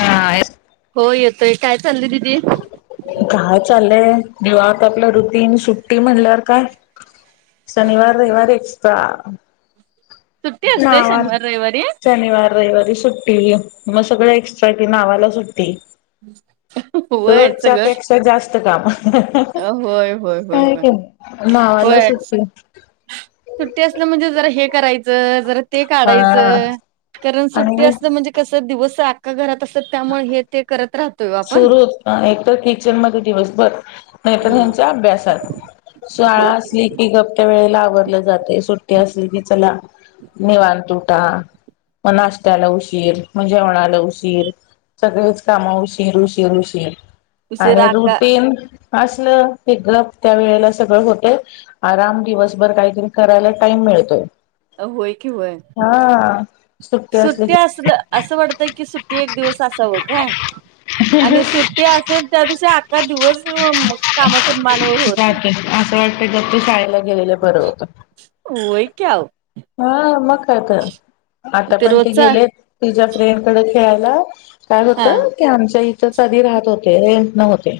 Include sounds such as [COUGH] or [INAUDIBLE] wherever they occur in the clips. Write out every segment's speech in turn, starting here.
हा. येत हो येतोय. काय चाललंय दिदी? लय. निवांत आपलं रुटीन सुट्टी म्हणल्यावर काय? शनिवार रविवार एकशे [UNINTELLIGIBLE] सुट्टी [UNINTELLIGIBLE] असते शनिवार रविवारी शनिवार रविवारी सुट्टी मग सगळं नुसत ती नावाला सुटी होय सगळं पेक्षा जास्त काम काय होय होय-होय-होय की नाही नावाला व्हय सुट्टी सुट्टी असल म्हणजे जरा हे करायचं जरा ते हा काढायचं कारण सुट्टी आणि असते म्हणजे कस दिवस घरात असत्यात त्यामुळे हे ते करत राहतोय ओ आपण सुरू होत एकतर किचन मध्ये दिवस बर नाहीतर हम्म ह्यांच्या अभ्यासात शाळा आसली की गप त्या वेळेला आवरलं जातय सुट्टी असली की चला निवात उ ठा म नाशत्याला उशीर मग जेवणाला उशीर सगळेच काम उशीर शीर उशीर-उशीर आणि उशिरा अक्का रुटीन असलं हे गप त्या वेळेला सगळं होतय आराम दिवसभर काहीतरी करायला टाइम मिळतोय. होय की होय हा असली सुट्टी की आसल आसं वाटतय की सुट टी एक दिवस असावं काय आणि सुट्टी आसेल त्या दिवशी आ. काखा दिवस कामात जात आस वा. [UNINTELLIGIBLE] गेलेलं बर होत नाही होय की अहो हा मग काय तर आता पण ते गेले तिझ्या फ्रेंड कडे खेळायला. काय हा होतं की आमच्या इथ आधी राहत होते रेंट न होते.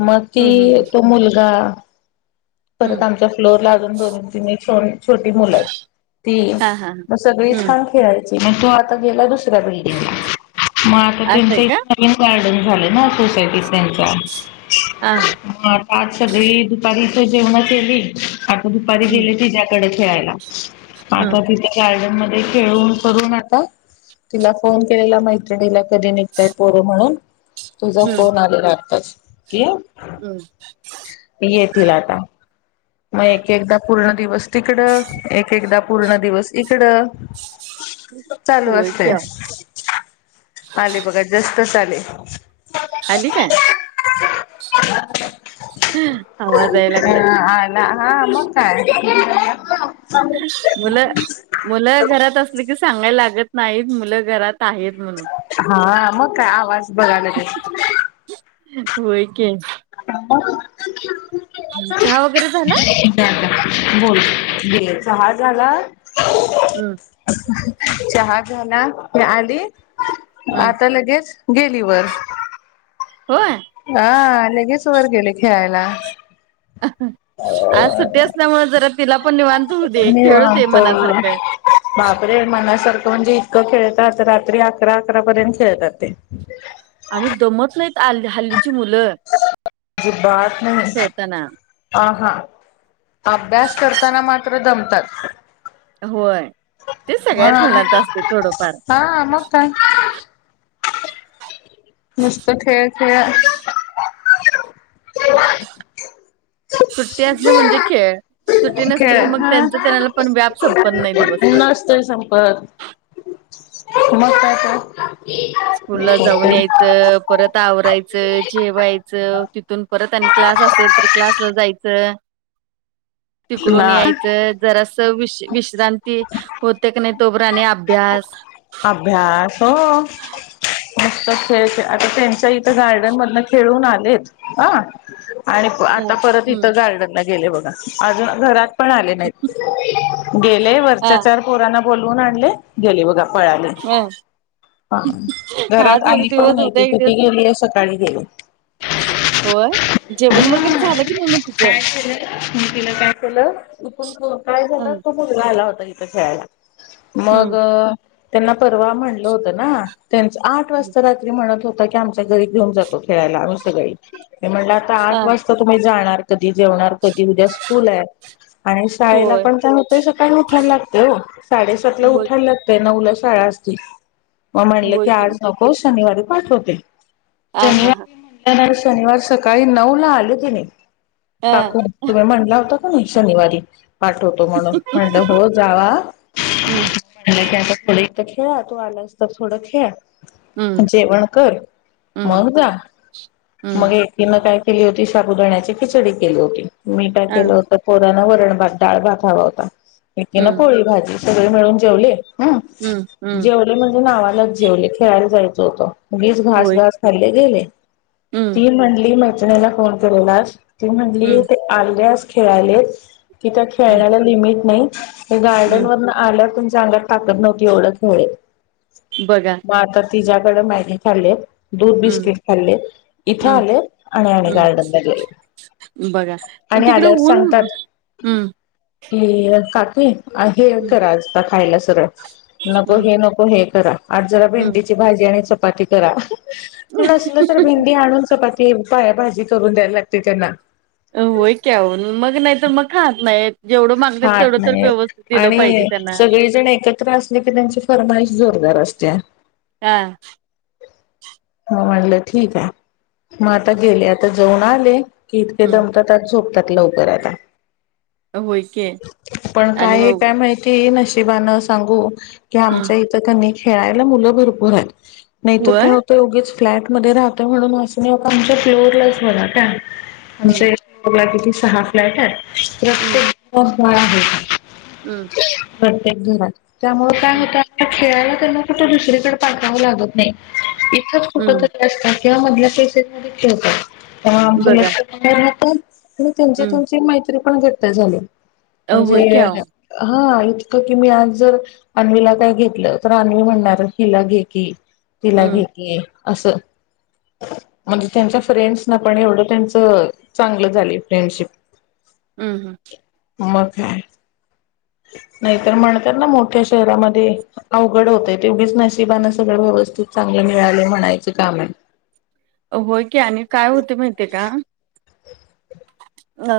मग हम्म हम्म ती तो मुल हा. परत हम्म. आमच्या फ्लोरला आजून दोन तिन्ही छोटी मुलं आहेत ती हा, हा, हा. म सगळी हम्म. छान खेळायची. म तो आता गेला दुसरी बिल्डिंग म आता असं आहे तेच्या का? इथं नवीन बाळ नवीन झाले ना सोसायटीत त्यांच्या हां. आज सगळी दुपारी इथं जेवण केली. आता दुपारी हं, गेले तिच्या्कडेच खेळायला आता हं, तिच्या गार्डन मध्ये. ते खेळून करू नका तिला फोन केलेला मैत्रिणीला कधी निघताय पोरं म्हणून तुझा फोन आलेला आताात. हम्. येथि लाता. मग एक एकदा पूर्ण दिवस तिकडं एक एकदा पूर्ण दिवस इकडं चालू होय की असते आओ. आले बघा जास्त. कसाले. आली काय? ह्. आवाज याय लागलाय. आला हा मग काय. मुलं मुलं घरात असली की सांगायला लागल. नाही मुलं घरात आहेत म्हणून हा मग काय आवाज बघायला तस. होय क. [UNINTELLIGIBLE] चहा वगैरे झाला? बोल चहा झाला. हम चहा झाला या आधी हं. आता लगेच. गेली वर. होय. हा लगेच वर गेले खेळायला. आज सुट्टी असल्यामुळं जरा तिला पण निवांत होऊ दे, खेळू दे निवांत मनासारखं. बापरे मनासारखं म्हणजे इतकं खेळतातात, रात्री अकरा -अकरा पर्यंत खेळतात ते. आणि दमत नाहीत हल्लीची मुलं अजिबात नाही खेळताना आ हा. अभ्यास करताना मात्र दमतात. होय ते सगळ्याच म्हणून मुलांच असते थोडंफार. हा मग काय. नुसत खेळ-खेळ. सुट्टी असली म्हणजे खेळ, सुट्टी नसली खेळ की मग हा त्यांच त्यांनाला पण व्याप संपत नाही दिवसभर. नसतोय संपत. मग काय तर. स्कूलला जाऊन [INAUDIBLE] परत आवरायचं, जेवायचं तिथून परत आणि क्लास असेल तर क्लासला जायचं. तिकडून ना यायचं जरास वि विश्रांती होते का नाही तो पर्यंत आणि अभ्यास. अभ्यास हो. मस्त खेळ खेळाचे आता इथं गार्डन मधून खेळून आल्या देतो हा आणि आता परत हम्म. इथं गार्डन ला गेले बघा. अजून घरात. पण आले नाहीत. [UNINTELLIGIBLE] गेले हा वरच्या चार पोरांना बोलवून आणलयं गेलयं बघा पळाले हा घरात आज एक आली पण दिवस नाही उद्या ती एक तिथे दिवस गेलीये सकाळी गेलीये. ह होय. जेवण वगैरे झालं की नाही मग तिचं? काय केलं मी तिला काय केलं तु पन [UNINTELLIGIBLE] काय झालं हम्म मुलगा आला होता तिथं खेळायला. मग हम्म त्यांना परवा म्हणलं होत ना त्यांच आठ वाजता रात्री म्हणत होत की आमच्या घरी घेऊन जातो खेळायला आम्ही सगळी ते म्हणलं आता हा आठ वाजता तुम्ही जाणार कधी जेवणार कधी उद्या स्कूल हाय आणि शाळेला होय. पण [UNINTELLIGIBLE] त सकाळी उठायला लागतेय साडेसात ला होय उठायला लागतय नऊला शाळा असती. मग म्हणले होय की आज नकोस. शनिवारी पाठवते. हा हा हा. शनिवारी म्हणल्यानंतर शनिवार सकाळी नऊ ला आले तिनी हा. काकू तुम्ही म्हणला होता. शनिवारी पाठवतो म्हणून - - म्हणलं हो जावा हम्म. म्हलं की आता - [UNINTELLIGIBLE] खेळा तू आलास तर थोडं खेळ जेवण कर. मग जा. मग येकीन काय - - केली होती. साबुदाण्याची खिचडी केली होती. मी काय अ, केलं होत पोरां- - नावरणात डाळ भात हवा होता. एकी नं पोळी भाजी. सगळे मिळून जेवले. हम. जेवले म्हणजे नावा लाचं जेवले खेळायला जायचं होतं. उगीच घास होय. घास खाल्ले गेले. ती म्हणली म ला फोन केलेलास ते म्हंटली ते आल्यास - - खेळालेच. कि त्या खेळण्याला लिमिट नाही. ते गार्डन वरन आल्या आंगात ताकद नव्हती, एवढ खेळलयं. बघा. तिच्या कड मॅगी खाल्लेयं. दूध, बिस्किट खाल्ले इथं आले आणि आणि गार्डनला गेले बघा. आणि तिकडे आल्यावर ऊन सांगतात एल काकी काकी हे करा आजता खायला सरळ नको हे नको हे करा. आज जरा भेंडीची भाजी आणि चपा चपाती करा. नसल तर भेंडी आणून चपाती पाया भाजी. भाजी करून द्यायला लागते त्यांना. होय की, आहों मग नाहीतर मग खात नाही. ह खात नाही, पाहिजे आणि त्यांना. सगळेजण एकत्र असले की त्यांची फरमाईश जोरदार असते. असत्या. हा. म म्हटलं ठीक आहे, मग आता गेले आता जाऊन आले. की इतके हं, दमतात झोप झोपतात लवकर आता. होय की. पण आणि मग काय-काय माहिती ना नशिबानं सांगू. की हं, आमच्या इथं कणी. खेळायला मुलं भरपूर आहेत. नाहीतर होय? काय होतं ऊगीच. फ्लॅटमध्ये राहतोय म्हणून असं नाही आमच्या पीलोड लाईट बघा काय. आमच्या ईथे तुला किती. सहा फ्लॅट हाय. रस्ते. बाळ आहे. हम्म. प्रत्येक घरात त्यामुळ काय हु [UNINTELLIGIBLE] खेळायला त्यांना कुठं दुसरीकडं पाठवावं लागत नई. इथंच कुठं तरी असतात. किंवा मधल्या पॅसेज मध्ये खेळतात. तर आमचं बघा. लक्ष थोडं राहतच. मी त्यांच्या तुमची माहित तरीपण घट्ट झालय. होय की म्हणजे आओ. हा इतकं की मी आज जर आन्वीला काय घेतलं, तर आन्वी म्हणणार तिला घे की. तिला घेकी. असं. म्हणजे त्यांच्या फ्रेंड्स ना पण एवढं त्यांचं, चांगलं झालय फ्रेंडशिप. हम्म हं. मग काय. नाहीतर म्हणतात ना मोठ्या शहरामध्ये अवघड होतय तेवढीच नशिबान सगळं व्यवस्थित चांगलं मिळाले म्हणायच काम आहे. अ होय. की आणि काय होतेय माहिती का. अ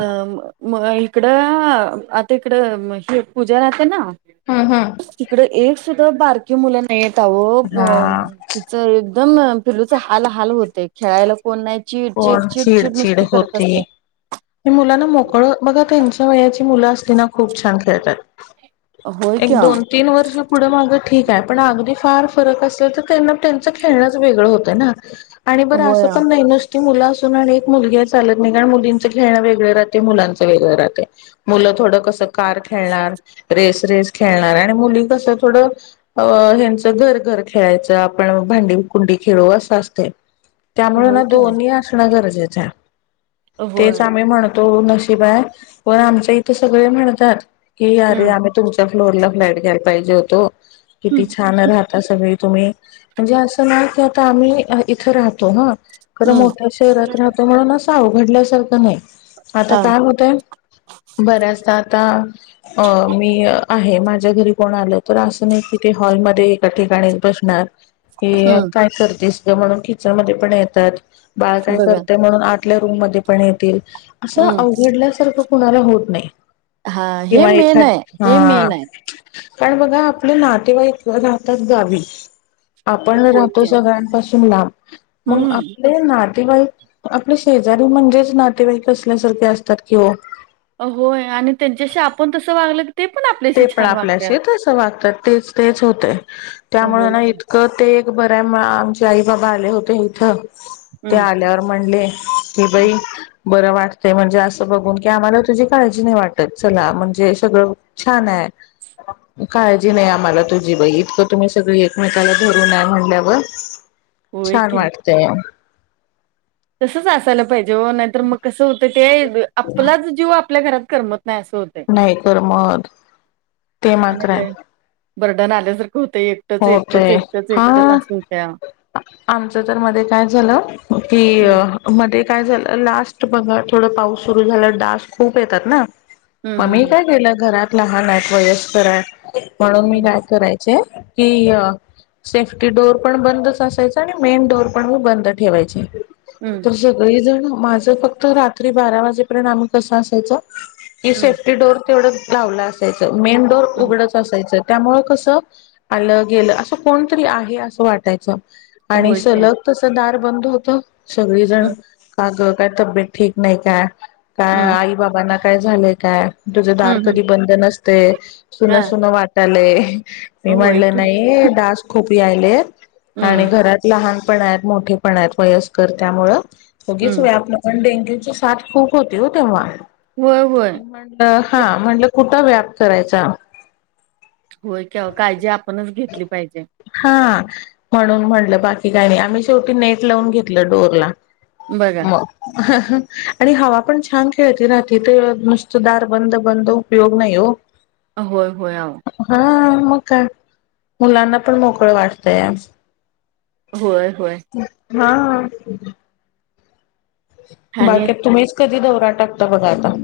म इकडं आता इकडं ह पूजा राहते ना. हम्म हम्म तिकड एक. सुधा बारकी मुलं नाही आहेत. आहों हा तिचं. एकदम पिलूच हाल-हाल होते खेळायला कोण नाय चिडचिड-चिडचिड नुसती करत असतय. हे मुलांना मोकळ बघा त्यांच्या वयाची मुलं खूप छान खेळतात. होय एक की ओ, दोन-तीन वर्ष पुढे मागं ठीक आहे पण अगदी फार. फरक असल तर त्यांना त्यांचं खेळणं वेगळं होतं ना. ह [INAUDIBLE] आणि बरं असं होय पण नाही नसती मुल एक मुलगी चालत नाही का. मुलीचं खेळणं वेगळ राहतय मुलांच वेगळं रहातय. मुलं थोड कसं कार खेेळणार. रेस रेस खेळणार, आणि मुली कस थोडं ह्याचं घर-घर खेळायचं आपण भांडी-कुंडी खेळू असं असतय. त्यामुळे ना होय की ओ, दोन्ही असणं गरज गरजेच आहे. तेच होय आम्ही म्हणतो. हो नशिब आहे, पण आमच्या इथं सगळे म्हणतात. की आरे हम्म आम्ही. फूडच्या फ्लोवर. ला फ्लॅट घ्याला पाहिजे होतो. किती छान राहतात सगळे. तुम्ही म्हणजे असं ना, की आता आम्ही इथे राहतो हा. खरं हम्म मोठ्या शहरात राहतो म्हणून असावं. घडल्यासारखं नाही. आता हा काय होतंय बऱ्याच दा आता अ. आहे माझ्या घरी कोण आलं तर, असं नाही कि ते हॉलमध्ये एका ठिकाणी बसणार. ते हम्म काय करतेस. म्हणून किचन मध्ये पण येतात. बाळ काय बघा करते म्हणून, आ आपल्या रूम मध्ये पण येतील. असं हम्म अवघडल्या सारखं कोणाला होत नाही. हा हे किंवा मेन एखाद हाय. हे हा मेन हाय. कारण, बघा आपले नातेवाईक राहतात गावी. आपण होय राहतो की सगळ्यां पासून तुम्ही लांब. मग हम्म आपले ना नातेवाईक आपले शेजारी म्हणजेचं, नातेवाईक असल्यासारखे असतात कि ओ? अ होय, आणि त्यांच्याशी आपण तस वागल ते पण आपल्याशी तसं वागतात. तेच तेच होतंय. त्यामुळे होय ना की इतकं ते बराय मग आमचे आई -बाबा आले होते इथं ते हम्म आल्यावर म्हणले? कि बाई बरं वाटते म्हणजे, असं बघून की आम्हाला तुझी काळजी नाही वाटत चला म्हणजे सगळं छान! आहे काळजी नाही, आम्हाला तुझी बाई इतकं तुम्ही सगळी एकमेकाला धरून आहे म्हणल्यावर होय छान! वाटतंय. तसचं असायला पाहिजे. जेव्हा नाहीतर, मग कसं होतं ते आपलाच जीव आप आपल्या घरात करमत नाही असं होतंय नाही तर, मग ते आणि मात्र लय आहे. बर्डन आल्यासारखं होतंय एकटंच हो ते एकटंच एकटंच हा एकटंच असं होतंया आमचं तर मध्ये काय झालं की कि हम्म अ काय झालं लास्ट बघा थोडं पाऊस सुरू झाला, डास खूप येतात ना. मग मी हम्म काय केलं घरात लहान आहेत वयस्कर आहेत म्हणून मी हम्म काय करायच चे कि सेफ्टी डोअर पण बंदच असायचा, आणि मेन डोअर पण मी बंद ठेवायची. हम्म तसं काही जणअ माझं, फक्त रात्री बारा वाजेपर्यंत आम्ही कसं असायचो? हे हम्म सेफ्टी डोअर तेवढच लावलं असायचं. मेन डोअर हम्म उघडच असायचं. त्यामुळं कसं? आलं, गेलं, असं कोणीतरी आहे असं वाटायचं. हम्म आणि होय की सलग तसं दार बंद होतं. सगळीजण हम्म कागद काय तब्येत ठीक नाही काय का हम्म आई बाबांना? काय झालंय काय? तुझं दार हम्म हम्म कधी बंद नस ते सुन हा सुनं वाटालंय? मी होय म्हणलं की नाही डास खूप यायलेत आणि हम्म घरात लहान पण आहेत, मोठे पण आहेत वयस्कर त्यामुळं उगीच हम्म व्याप नको डे ची साथ खूप होती हो तेव्हा होय होय म्हणलं, ते हा म्हणलं कुठं व्याप करायचा होय कि आवो काळजी आपणच घेतली पाहिजे. हा म्हणून म्हणलं बाकी काही नाही. आम्ही शेवटी नेट लावून घेतलं डोर ला. बघा म्ह. आणि हवा पण छान खेळती राहते ते नुसतं दार बंद-बंद उपयोग नाहीये ओ होय होय अहो. का मुलांना पण मोकळ वाटतंय असं होय. होय. हा. आणि बाकी तुम्ही कधी दौरा टाकतो बघा आता?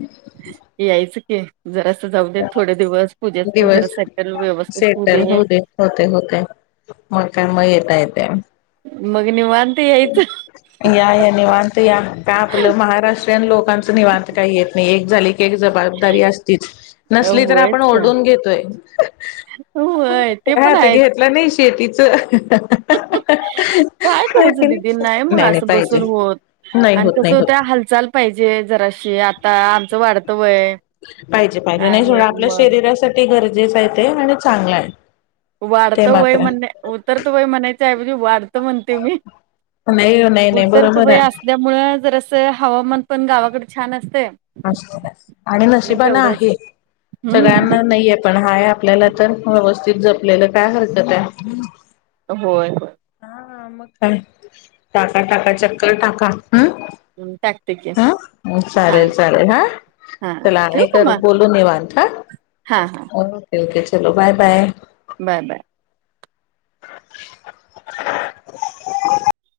यायचं कि जरासं जाऊद्यात, थोडे दिवस पूजेच पण जरा दिवस सेटल व्यवस्थित होऊ सेटल दे. होते होते मग काय मग येता येते मग निवांत यायचं या या निवांत या का आपलं महाराष्ट्रीयन लोकांचं निवांत काही येत नाही. झाले ती एक जबाबदारी असतीच नसली तर, व्हयच आपण का ओढून घेतोय व्हय [UNINTELLIGIBLE] ते काय पण आता आहेत घेतलं नाही. शेतीचं. [UNINTELLIGIBLE] काय करायचं दिदी दिदी नाही मग असं बसून होत. नाही आणि होत नाही कसं होत होतयं हालचाल पाहिजे, जराशी आता आमचं वाढतं वय पाहिजे पाहिजे नाही आणि सोडा आपल्या मग. शरीरासाठी गरजेचं आहे ते आणि चांगला आहे. ते वाढतं वय मात्र म्हणणे, उतरत वय म्हणायच्या ऐवजी वाढत म्हणते, मी नाही नाही नाही उतरत बरोबर वय आहे असल्यामुळ जरास चं हवामान पण गावाकड छान असत असं आणि नशिबान तेवढंच आहे हम्म सगळ्यांना नाहीे, पण हाय आपल्याला तर व्यवस्थित जपलेलं काय हरकत हाय. होय होय. हा मग काय टाका -टाका चक्कर टाका. हम्म हं, टाकते की हा हा चालेल-चालेल हा हां चला आणि ठेवू का परत मग बोलू निवांत हा हां ओके-ओके. चलो बाय- बाय. बाय-बाय.